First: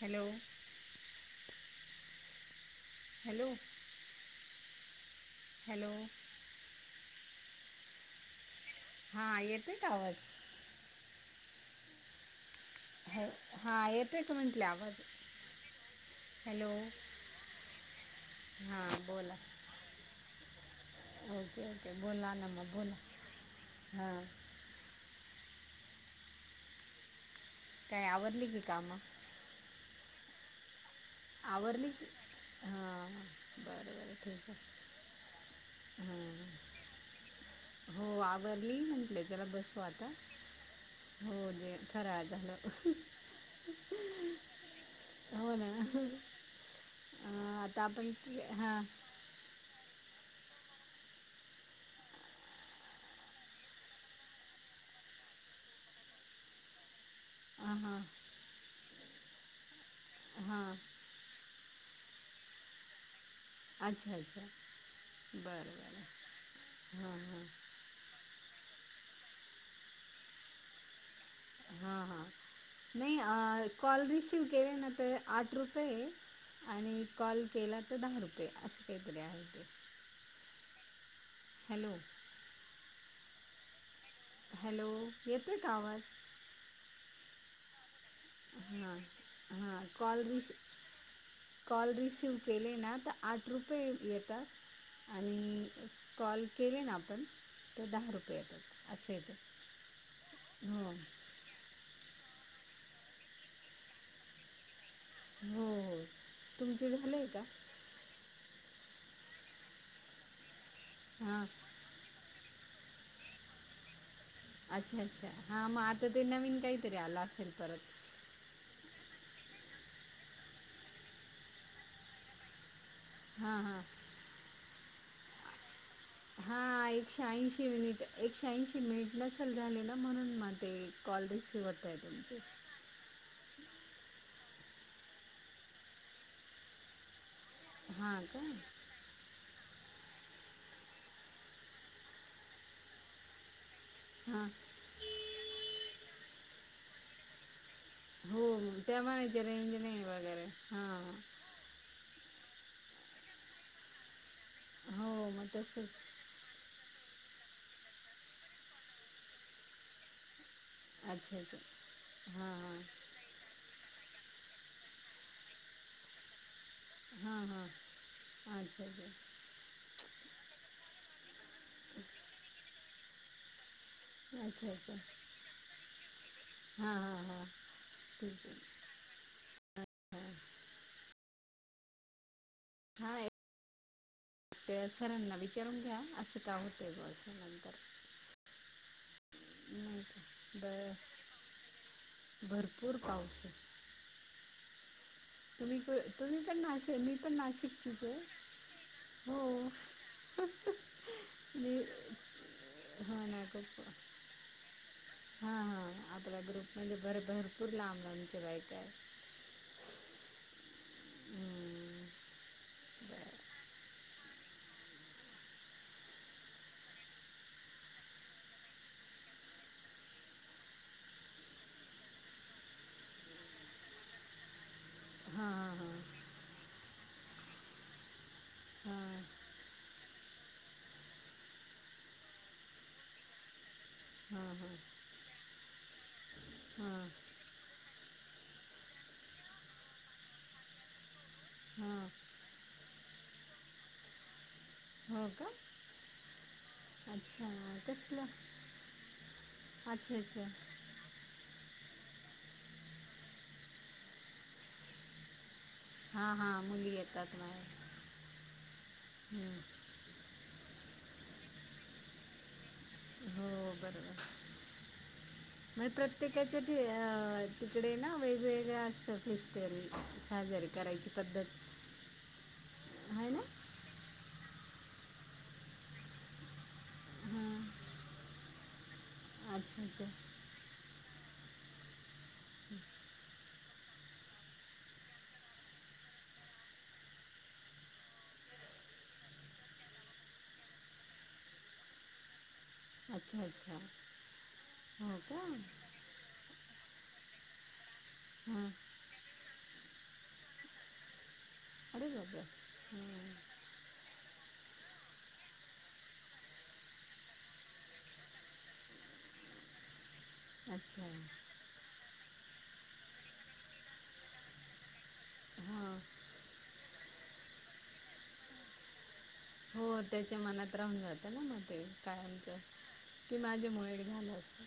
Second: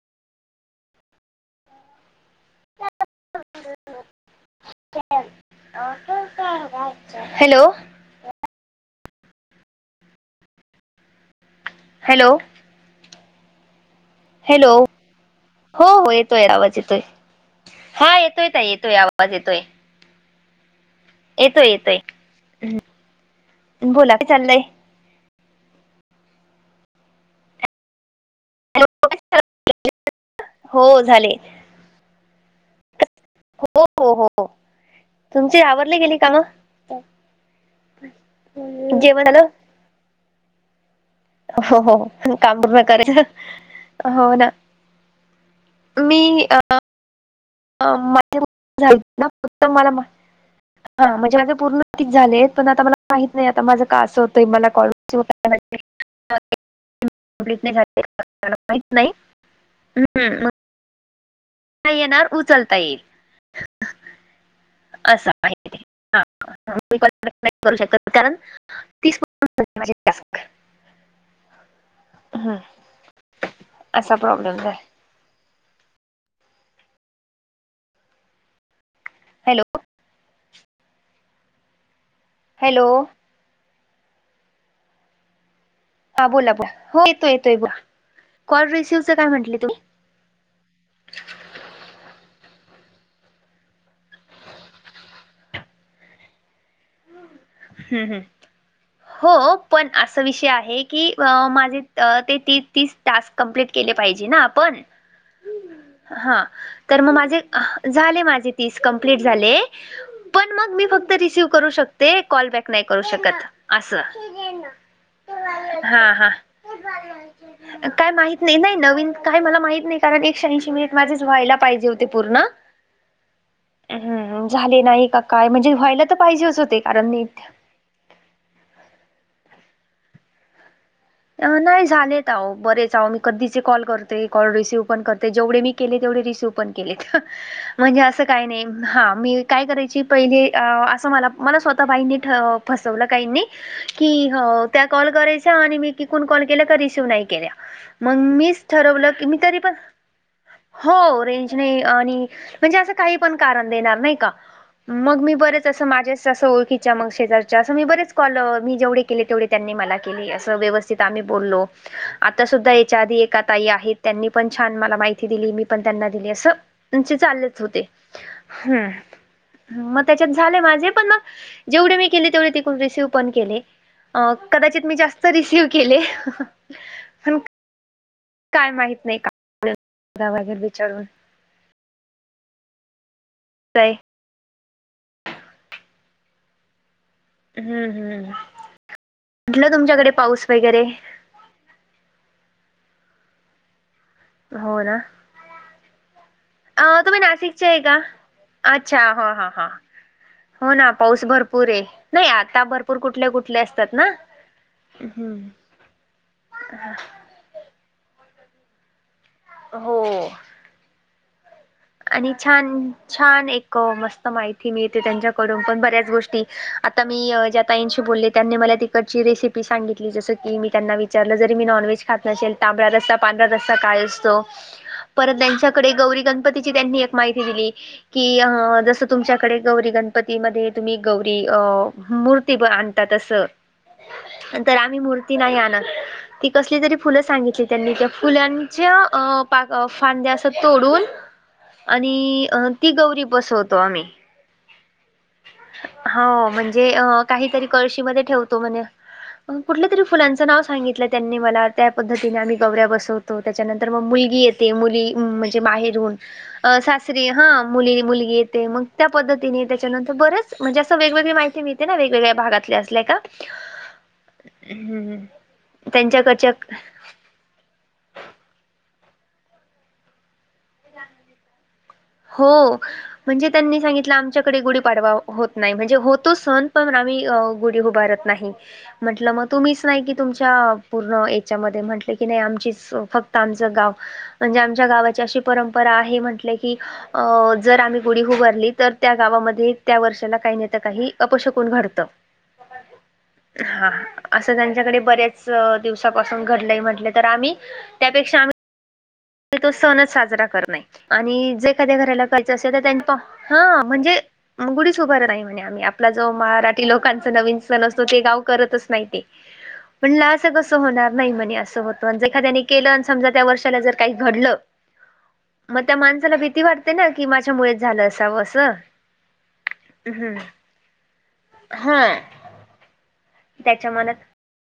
Hello! Hello! Hello [unintelligible] hello. हा येतोय का आवाज? हॅलो! हॅ हां येतोय का म्हटलं हॅलो आवाज हो हो येतोय हॅलो आवाज येतोय. हा येतोय ताई येतोय हां आवाज बोला येतोय. ओके येतोय ओके येतोय बोला ना मग बोला बोला हां. काय चाललंय काय आवरली की काम. [unintelligible] हो झाले. आवरले की हा हा. हो हो हो तुमचे आवरली कि नयी काम? हां हो आवरली म्हटलं जेवण जरा झालं बसू आता. जे हो हो फराळ झालं [unintelligible] हो ना. हो ना मी आता आपण की हा नातम मला म [unintelligible] हा म्हणजे माझे पूर्ण तिक झाले आहेत पण आता मला माहित नाही आता माझं का असं होतं मला कॉल [unintelligible] [unintelligible] [unintelligible] हां हां आपल्याला माहित नाही मग हां. नाही येणार उचलता येईल. अच्छा अच्छा असं हाय बरं ती बरं हा हा मी पण हां हां नाही कॉल करू शकत [unintelligible] मग त्याला [unintelligible] कारण तिस पर्यंत माझे टास्क हां हां नाही कॉल असा रिसीव्ह प्रॉब्लेम झाला केल्यानंतरन आठ रुपये आणि कॉल केला तर दहा रुपये असे काहीतरी आहे हॅलो ते. हॅलो हॅलो हॅलो येतोय का आवाज? हा बोला बोला, हो येतो येतोय बोला. कॉल हा रिसिव्हचं काय म्हटले तुम्ही हा कॉल रिसीव्ह. कॉल रिसीव्ह केले ना तर आठ रुपये येतात. आणि कॉल केले ना आपण. तर दहा रुपये येतात असं येतं हो, पण अस विषय आहे हो की हो माझे ते तीन तीस टास्क कंप्लीट केले पाहिजे ना आपण. हो हो हा तुमचे तर मग झाले आहे माझे. का झाले माझे तीस कंम्प्लीट झाले पण मग मी फक्त हां रिसीव करू शकते. कॉलबॅक नाही करू शकत असं. अच्छा अच्छा हा मग आता ते नवीन काहीतरी आलं असेल परत काय माहित नाही नाही नवीन काय मला माहित नाही कारण एकशे ऐंशी मिनिट माझेच व्हायला पाहिजे होते पूर्ण. हा हा. हम्म झाले नाही का काय म्हणजे व्हायला तर पाहिजेच होते. कारण एकशे नीट अंशी मिनिट, एकशे अंशी मिनिट झाले नसेल ना म्हणून मग ते. कॉल रिसीव्ह होत नाही आहे झालेत तुमचे. अहो बरेच अहो, परी चाऊन. कधीचे कॉल करते, कॉल रिसीव पण करते जेवढे मी केले तेवढे रिसिव्ह पण केले. म्हणजे हां असं का? काय नाय. हा मी काय करायची, पहिली असं मला मला स्वतः बाईंनी फसवलं काहींनी. की हां. हो त्या कॉल करायच्या आणि मी किकून कॉल केल्या, का रिसीव्ह नाही केल्या. मग हो मीच मग त्या ठरवलं की मी म्हणायच्या तरी पण, रेंज नाही वगैरे. हां. हो रेंज नाही काम्हणजे असं काही पण कारण देणार नाही का, मग हो मी बरचसं तसंच. माझे तसं ओळखीच्या मग शेजारच्या असं मी बरेच कॉल मी जेवढे केले तेवढे त्यांनी मला केले, अस व्यवस्थ तिथ आम्ही अच्छा, अच्छा. बोललो, आता हां, सुद्धा हां. ह्याच्या आधी एका ताई आहेत, त्यांनी पण छान मला माहिती दिली मी पण त्यांना दिली असं. त्यांचे हां, चाललेच हां. होते अच्छा, हम्म. अच्छा. मग त्याच्यात झाले माझे पण मग जेवढी मी केली तेवढी त रिसीव पण केले. अ कदाचित मी जास्त रिसिव केले. हा हा पण हा, ठीक आहे. काय माहित नाही काय झालं, घ्याव विचारून. हा ए तय. त्या सरांना विचारून घ्या, असं काय होतं बावा असं. नंतर. हम्म हम्म हम्म, कुठलं नाही तुमच्याकडे का? पाऊस वगैरे? बरं. भरपूर पाऊस आहे. हो ना. तुम्ही तुम्ही पण अ नासेक मी तुम्ही पण नाशिकचे आहे का? नाशिकचीच हे अच्छा हा हा हा हो. हो ना पाऊस भरपूर मी हे नाही, आता भरपूर कुठले कुठले असतात ना. हा हा आपला ग्रुप म्हणजे हम्म भर भरपूर लांब लांबचे बायकां आहेत. हो. हम्म. आणि छान छान एक मस्त माहिती मिळतेे त्यांच्याकडून पण बऱ्याच गोष्टी आता मी ज्या ताईशी बोलें त्यांनी मला तिकडची रेसिपी सांगितली, जस की मी त्यांना विचारल जरी मी नॉनव्हेज खात नसेेल. तांबडा रस्ता पांढरा रस्सा काय असतो. [inaudible] परत त्यांच्याकडे हां गौरी गणपतीची त्यांनी एक माहिती दिली. कि अ जसं हां. तुमच्याकडे गौरी गणपतीमध्ये तुम्ही गौरी अ मुळं. की ब आणता तसं. [inaudible] हां तर आम्ही मूर्ती नाही आणत. ती कसली तरी हां फुलं सांगितली. त्यांनी त्या फुलांच्या अ फांद्या असं तोडून. हां हां. आणि ती गौरी बसवतो आम्ही. हो का. हो म्हणजे. जे अच्छा काहीतरी कळशी मध्ये कसलं? ठेवतो म्हणे. पण कुठल्या तरी अच्छा फुलांच अच्छा. नाव सांगितले म्हणे. त्यांनी मला त्या पद्धतीने आम्ही गौऱ्या बसवतो. त्याच्यानंतर मग मुलगी येते मुली म्हणजे माहेरी. हां हां मधून मुली सासरी येतात हा बाहेर. मुली मुलगी येते मग त्या हं. पद्धतीने. त्या नंतर बरंच म्हणजे असं वेगळी माहिती मिळते ना वेगवेगळ्या भागातल्या. गेतल्या कां हो बरोबर. हम हम त्यांच्या कडच्या. अ तिकडे ना वेगवेगळं असतं. फेस्टिवल साजरे करायची पद्धत. हो. आहे ना म्हणजे त्यांनी सांगितलं. आमच्याकडे गुढी पाडवा होत नाही. म्हणजे होतो सण पण आम्ही गुढी हां उभारत. नाही. म्हंटलं मग अच्छा तुम्हीच नाही अच्छा की तुमच्या पूर्ण याच्यामध्ये म्हंटलं की नाही आमचीच फक्त आमचं गाव. म्हणजे आमच्या गावाची अशी परंपरा आहे. म्हंटले की, अ जर आम्ही गुढी उभारली तर, त्या गावामध्ये त्या वर्षाला काही ना तर काही अपशकून घडतं. [inaudible] अच्छा अच्छा हा हा असं त्यांच्याकडे हो का बऱ्याच दिवसा दिवसा पासून घडलंय म्हटलेतर आम्ही त्या पेक्षा आम्ही. [inaudible] तो सणच साजरा करत नाही. आणि जे एखाद अरे घराला बापरे करायचं असेल तर त्या तो हां म्हणजे. गुडीच उभार नाही म्हणे, आम्ही आपला जो मराठी लोकांचा नवीन सण असतो ते गाव करतच नाही ते. पनलास. असं कस अच्छा होणार नाही म्हणे, असं होतं एखादाणी नी केलं समजा त्या वर्षाला जर काही घडलं. म त्या हां माणसाला भीती वाटते ना की माझ्यामुळे झालं असावं असं. हो हम् तेच्या मनात राहून जातं ना मग ते हा कायमचं. की त्याच्या माझ्यामुळे मनात झाल असं.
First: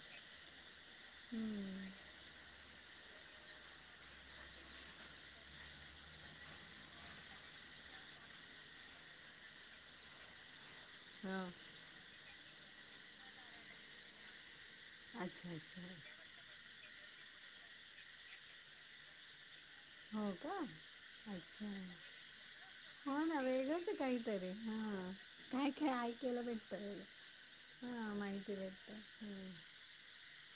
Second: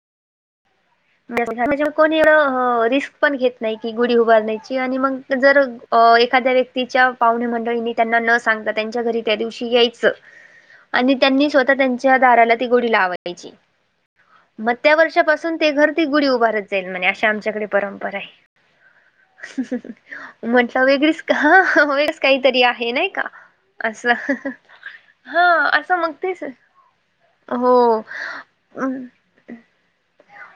म्हणजे हम्म. कोण. मी ह रिस्क पण घेत नाही. की गुढी उभारण्याची आणि मग जर एखाद्या व्य तिच्या पाहुणे मंडळीनी त्यांना न सांगता त्यांच्या घरी त्या दिवशी यायचं. [inaudible] आणि त्यांनी स्वतः त्यांच्या दाराला ती गुडी लावायची. मग त्या अच्छा वर्षापासून ते अच्छा घर. ती गुढी उभारत जाईल. म्हणे अशी आमच्याकडे परंपरा आहे. हो का म्हटलं वेगळीच हा अच्छा, वेगळीच काहीतरी आहे नाही का? हो ना वेगळंच आहे असं काहीतरी ह. हा काय काय असं मग आयकाला तेच भेटत बाई हो. हा माहिती भेटत हम्.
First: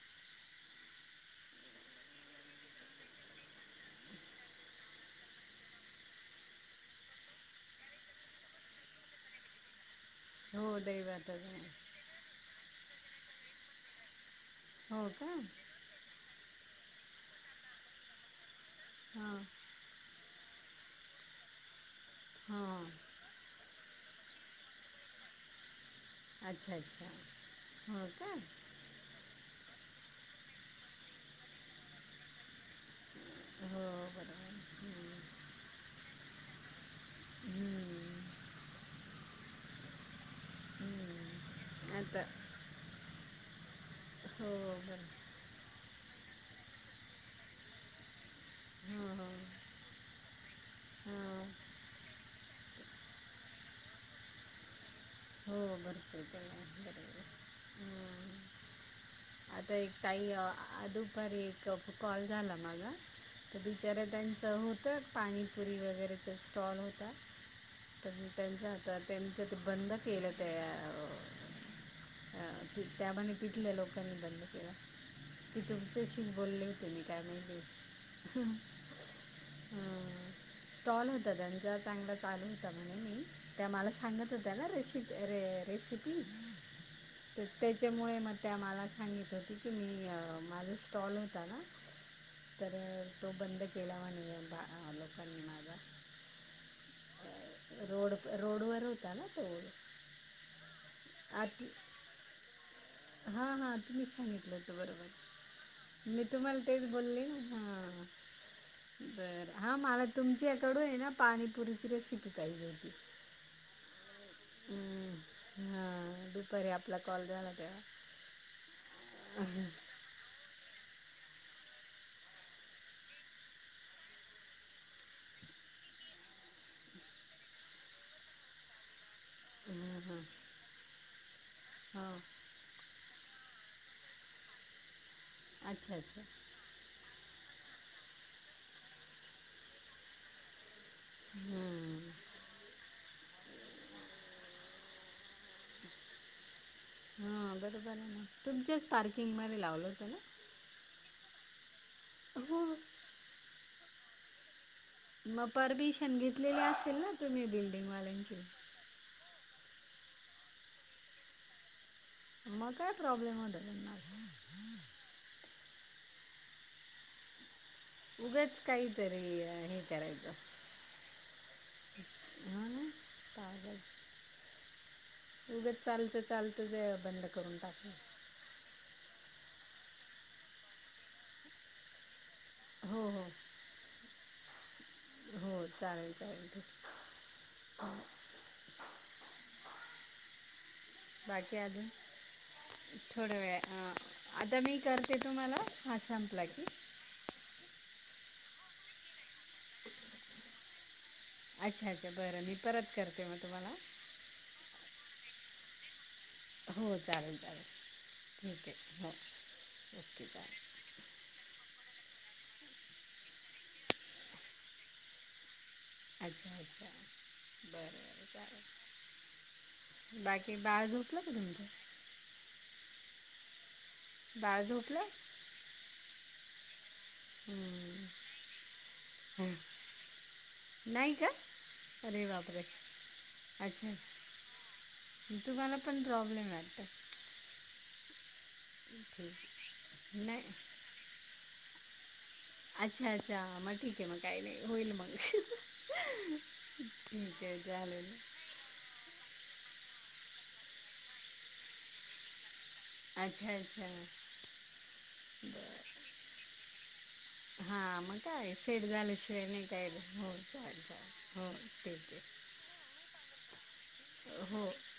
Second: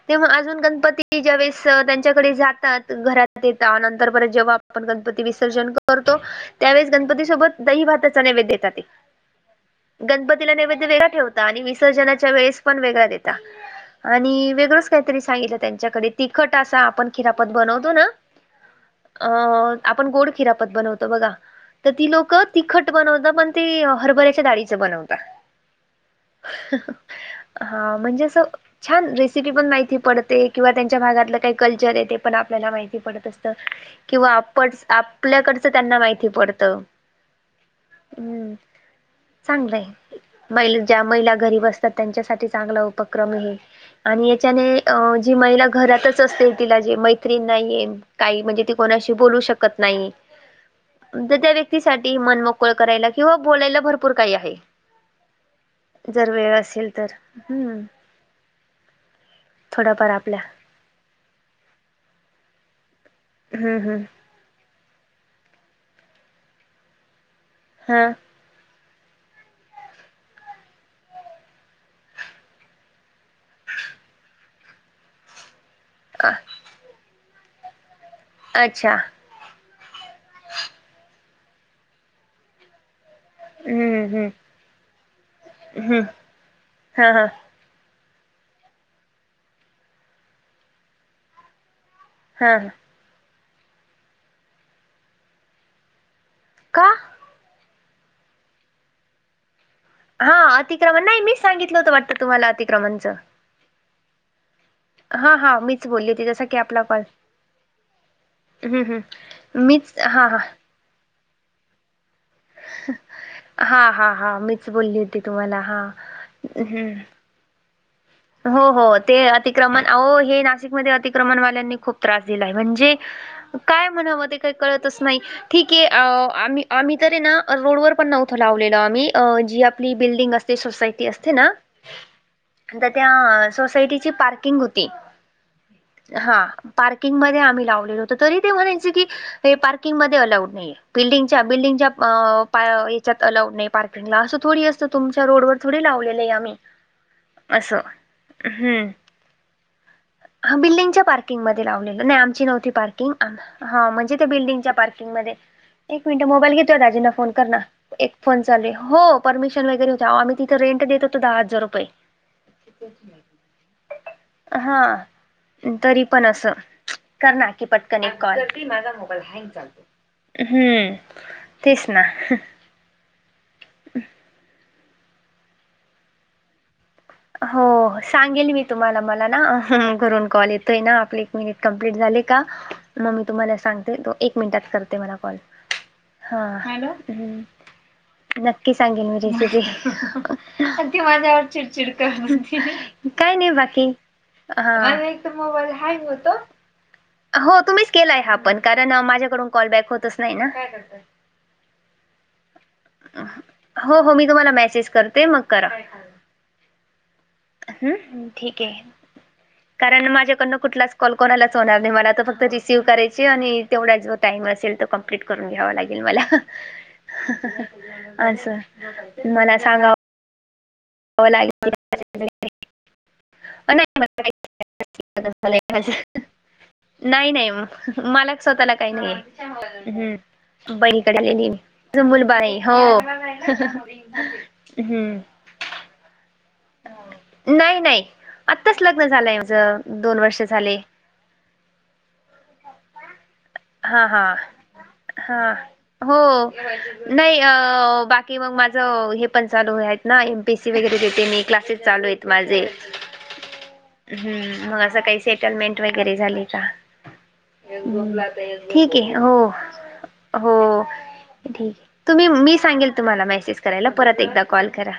तेव्हा अजून गणपती ज्यावेळेस त्यांच्याकडे जातात. घरात येतात नंतर परत जेव्हा, आपण गणपती विसर्जन करतो. त्यावेळेस गणपती सोबत दही भाताचा नैवेद्य देतात ये. गणपतीला हो नैवेद्य वेगळा दैवातच ठेवता आणि आहे. विसर्जनाच्या वेळेस पण वेगळा देतात आणि वेगळच हो काहीतरी का? सांगितलं त्यांनी. आमच्याकडे आपण तिखट असा खिरापत बनवतो ना अ. हां आपण गोड खिरापत बनवतो बघा तर ती लोक तिखट हां. बनवत पण ते हरबर्याच्या हरभऱ्याच्या डाळीचं बनवता अच्छा, अच्छा. हा हो म्हणजे का? असं. छान रेसिपी पण माहिती पडते किंवा त्यांच्या भागातलं काही कल्चर आहे ते पण आपल्याला माहिती पडत असतं हो किंवा बरोबर. आपण हं. आपल्याकडचं त्यांना माहिती पडत. तं हं. हम्म चांगलंय. महिला ज्या महिला घरीब असतात हं. आता त्यांच्यासाठी चांगला उपक्रम आहे आणि हो याच्याने. अ बरं. जी महिला घरातच असते तिला जे मैत्रीण नाहीये. काही म्हणजे ती कोणाशी हो, हो. बोलू शकत नाही तर हां. त्या व्यक्तीसाठी. मनमोकळ करायला किंवा बोलायला भरपूर काही आहे. हो भरपूर जर पण वेळ आहे असेल तर बरोबर. हम्म. हं. आता एक थोडाफार आपल्या ताई दुपारी एक कॉल झाला माझा तर बिचऱ्यात हम्म बिचार्या हम्म त्यानं चं होतं पाणीपुरी वगैरेचा स्टॉल होता हा तर. त्यांच आता, त्यांचं ते बंद केलं त्या अ त्याबाणे तिथल्या लोक. यांनी बंद केला तुमचशी बोलले तुही काय माहिती हम अच्छा. अ स्टॉल होता त्यांचा चांगला चालू होता म्हणे मी. त्या मला हम्म हम्म सांगत होत्या ना रेसिप रे हम्म रेसिपी हा हा ते त्याच्यामुळे मग त्या मला सांगित होती की मी माझा स्टॉल होता ना. हा तर तो बंद केला म्हण लोकांनी माझा. का? रोड रोड वर होता ना तो. हा अतिक्रमण नाही, मी सांगितलं होत वाटतं तुम्हाला अतिक्रमणचं. हा हा तुम्हीच सांगितलं होत हां हां मीच बोलली बरोबर मी होती जसा की तुम्हाला आपला तेच कॉल बोलली ह. हं हं बर हा मीच मला हां हां तुमच्या याकडून आहे ना, पाणीपुरीची रेसिपी पाहिजे होती. हां हां हां मीच बोलली होती तुम्हाला हम्म हां हा दुपारी हं आपला कॉल झाला तेव्हा. हो हो, ते अतिक्रमण अहो हे नाशिकमध्ये अतिक्रमणवाल्यांनी खूप त्रास दिलाय म्हणजे. काय म्हणावं ते काही कळतच नाही. ठीक आहे आम्ही आम्ही तरी ना रोडवरर पण नव्हतं लावलेललं आम्ही. अ जी आपली बिल्डिंग असते सोसायटी असते ना. हा. तर त्या सोसायटीची पार्किंग होती अच्छा अच्छा हा. पार्किंग मध्ये आम्ही लावलेलो होतो तरी ते म्हणायच की हे पार्किंग मध्ये अलाउड नाहीये. बिल्डिंगच्या बिल्डिंगच्या हम्म अ याच्यात अलाउड नाही पार्किंगला असं थोडी असतं तुमच्या रोड व र थोडी लावलेले आहे आम्ही. हा बर असं झाल न तुमच्याच हम्म पार्किंग म लावलं होतं ना? हा बिल्डिंगच्या पार्किंगमध्येध्ये लावलेलं नाही आमची नव्हती हो. पार्किंग ह म्हणजे ते बिल्डिंगच्या पार्किं मग परमिशन मिनिट मोबाल घेतलेली घेत असेल दाजी फोन तुम्ही कर ना, एक बिल्डिंगवाल्यांची? फोन चालू हो. परमिशन वगैरे हो तर आम्ही तिथे रेंट देत होतो दहा हजार रुपये. मग काय प्रॉब्लेम होता त्यांना, असा. हा तरी पण असं कर ना की पट कनी काँल उगच काहीतरी अ, हे करायचं. हम तेच ना [unintelligible] हो ना पागल उगच चालतं चालत ते बंद करून टाक ल हो [unintelligible] सांगेल मी तुम्हाला मला ना घरून कॉल येतो आहे ना आपले एक मिनिट कंप्लीट झाले का हो मग मी हो. तुम्हाला सांगते तो एक मिनिटात कर ते मला कॉल हो चालेल चालेल ठीक हॅलो हम नक्की सांगेन मी ती अगदी माझ्यावर बाकी अजून चिडचिड काय थोड्या नाही वेळ अ बाकी आता मी करते एक तर तुम्हाला मोबाईल हा हँग होतो संपला की? हो तुम्हीच केलाय हा पण कारण माझ्याकडून कॉल बॅक होतच नाही ना. अच्छा अच्छा बरं मी परत करते मग तुम्हाला. हो हो मी तुम्हाला मेसेज करते मग करा. हो चालेल चालेल हम् ठीक आहे कारण ओके माझ्याकडनं चालेल कुठलाच कॉल कोणालाच होणार नाही मला फक्त रिसीव करायची आणि तेवढा जो टाईम असेल तो कमप्लीट करून घ्यावा लागेल मला अच्छा अच्छा बरं बरं अस चालेल मला सांगा बाकी बाळ झोप [unintelligible] बाळ झोपल? [unintelligible] नाही नाही मलाच स्वतःला काही नाही हम. नाही का बईकडेली मी अरे मुलबाळ बापरे हो अच्छा हम्म [unintelligible] तुम्हाला पण प्रॉब्लेम वाटत नाही नाही आत्ताच लग्न झालंय आहे. माझ दोन वर्ष नाही झाले. अच्छा अच्छा मग ठीक हा आहे मग हा काही नाही होईल मग. हा हो नाही ठीक अ आहे चालेल बाकी कि मग माझं हे पण आहेत ना एम पी एस सी वगैरे देते मी क्लासेस चालू आहेत माझे. अच्छा अच्छा हम्म मग असं काही सेटलमेंट बरं वगैरे झाली का? हा मग काय सेट ठीके हो झाल्याशिवाय नाही काय हो. चालेल चालेल हो ठीक ते ते तुम्ही मी सांगेल तुम्हाला मेसेज करायला परत एकदा हो हो कॉल करा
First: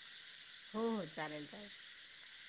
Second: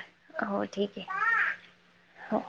हो ठीक आहे. चालेल चालेल. हो.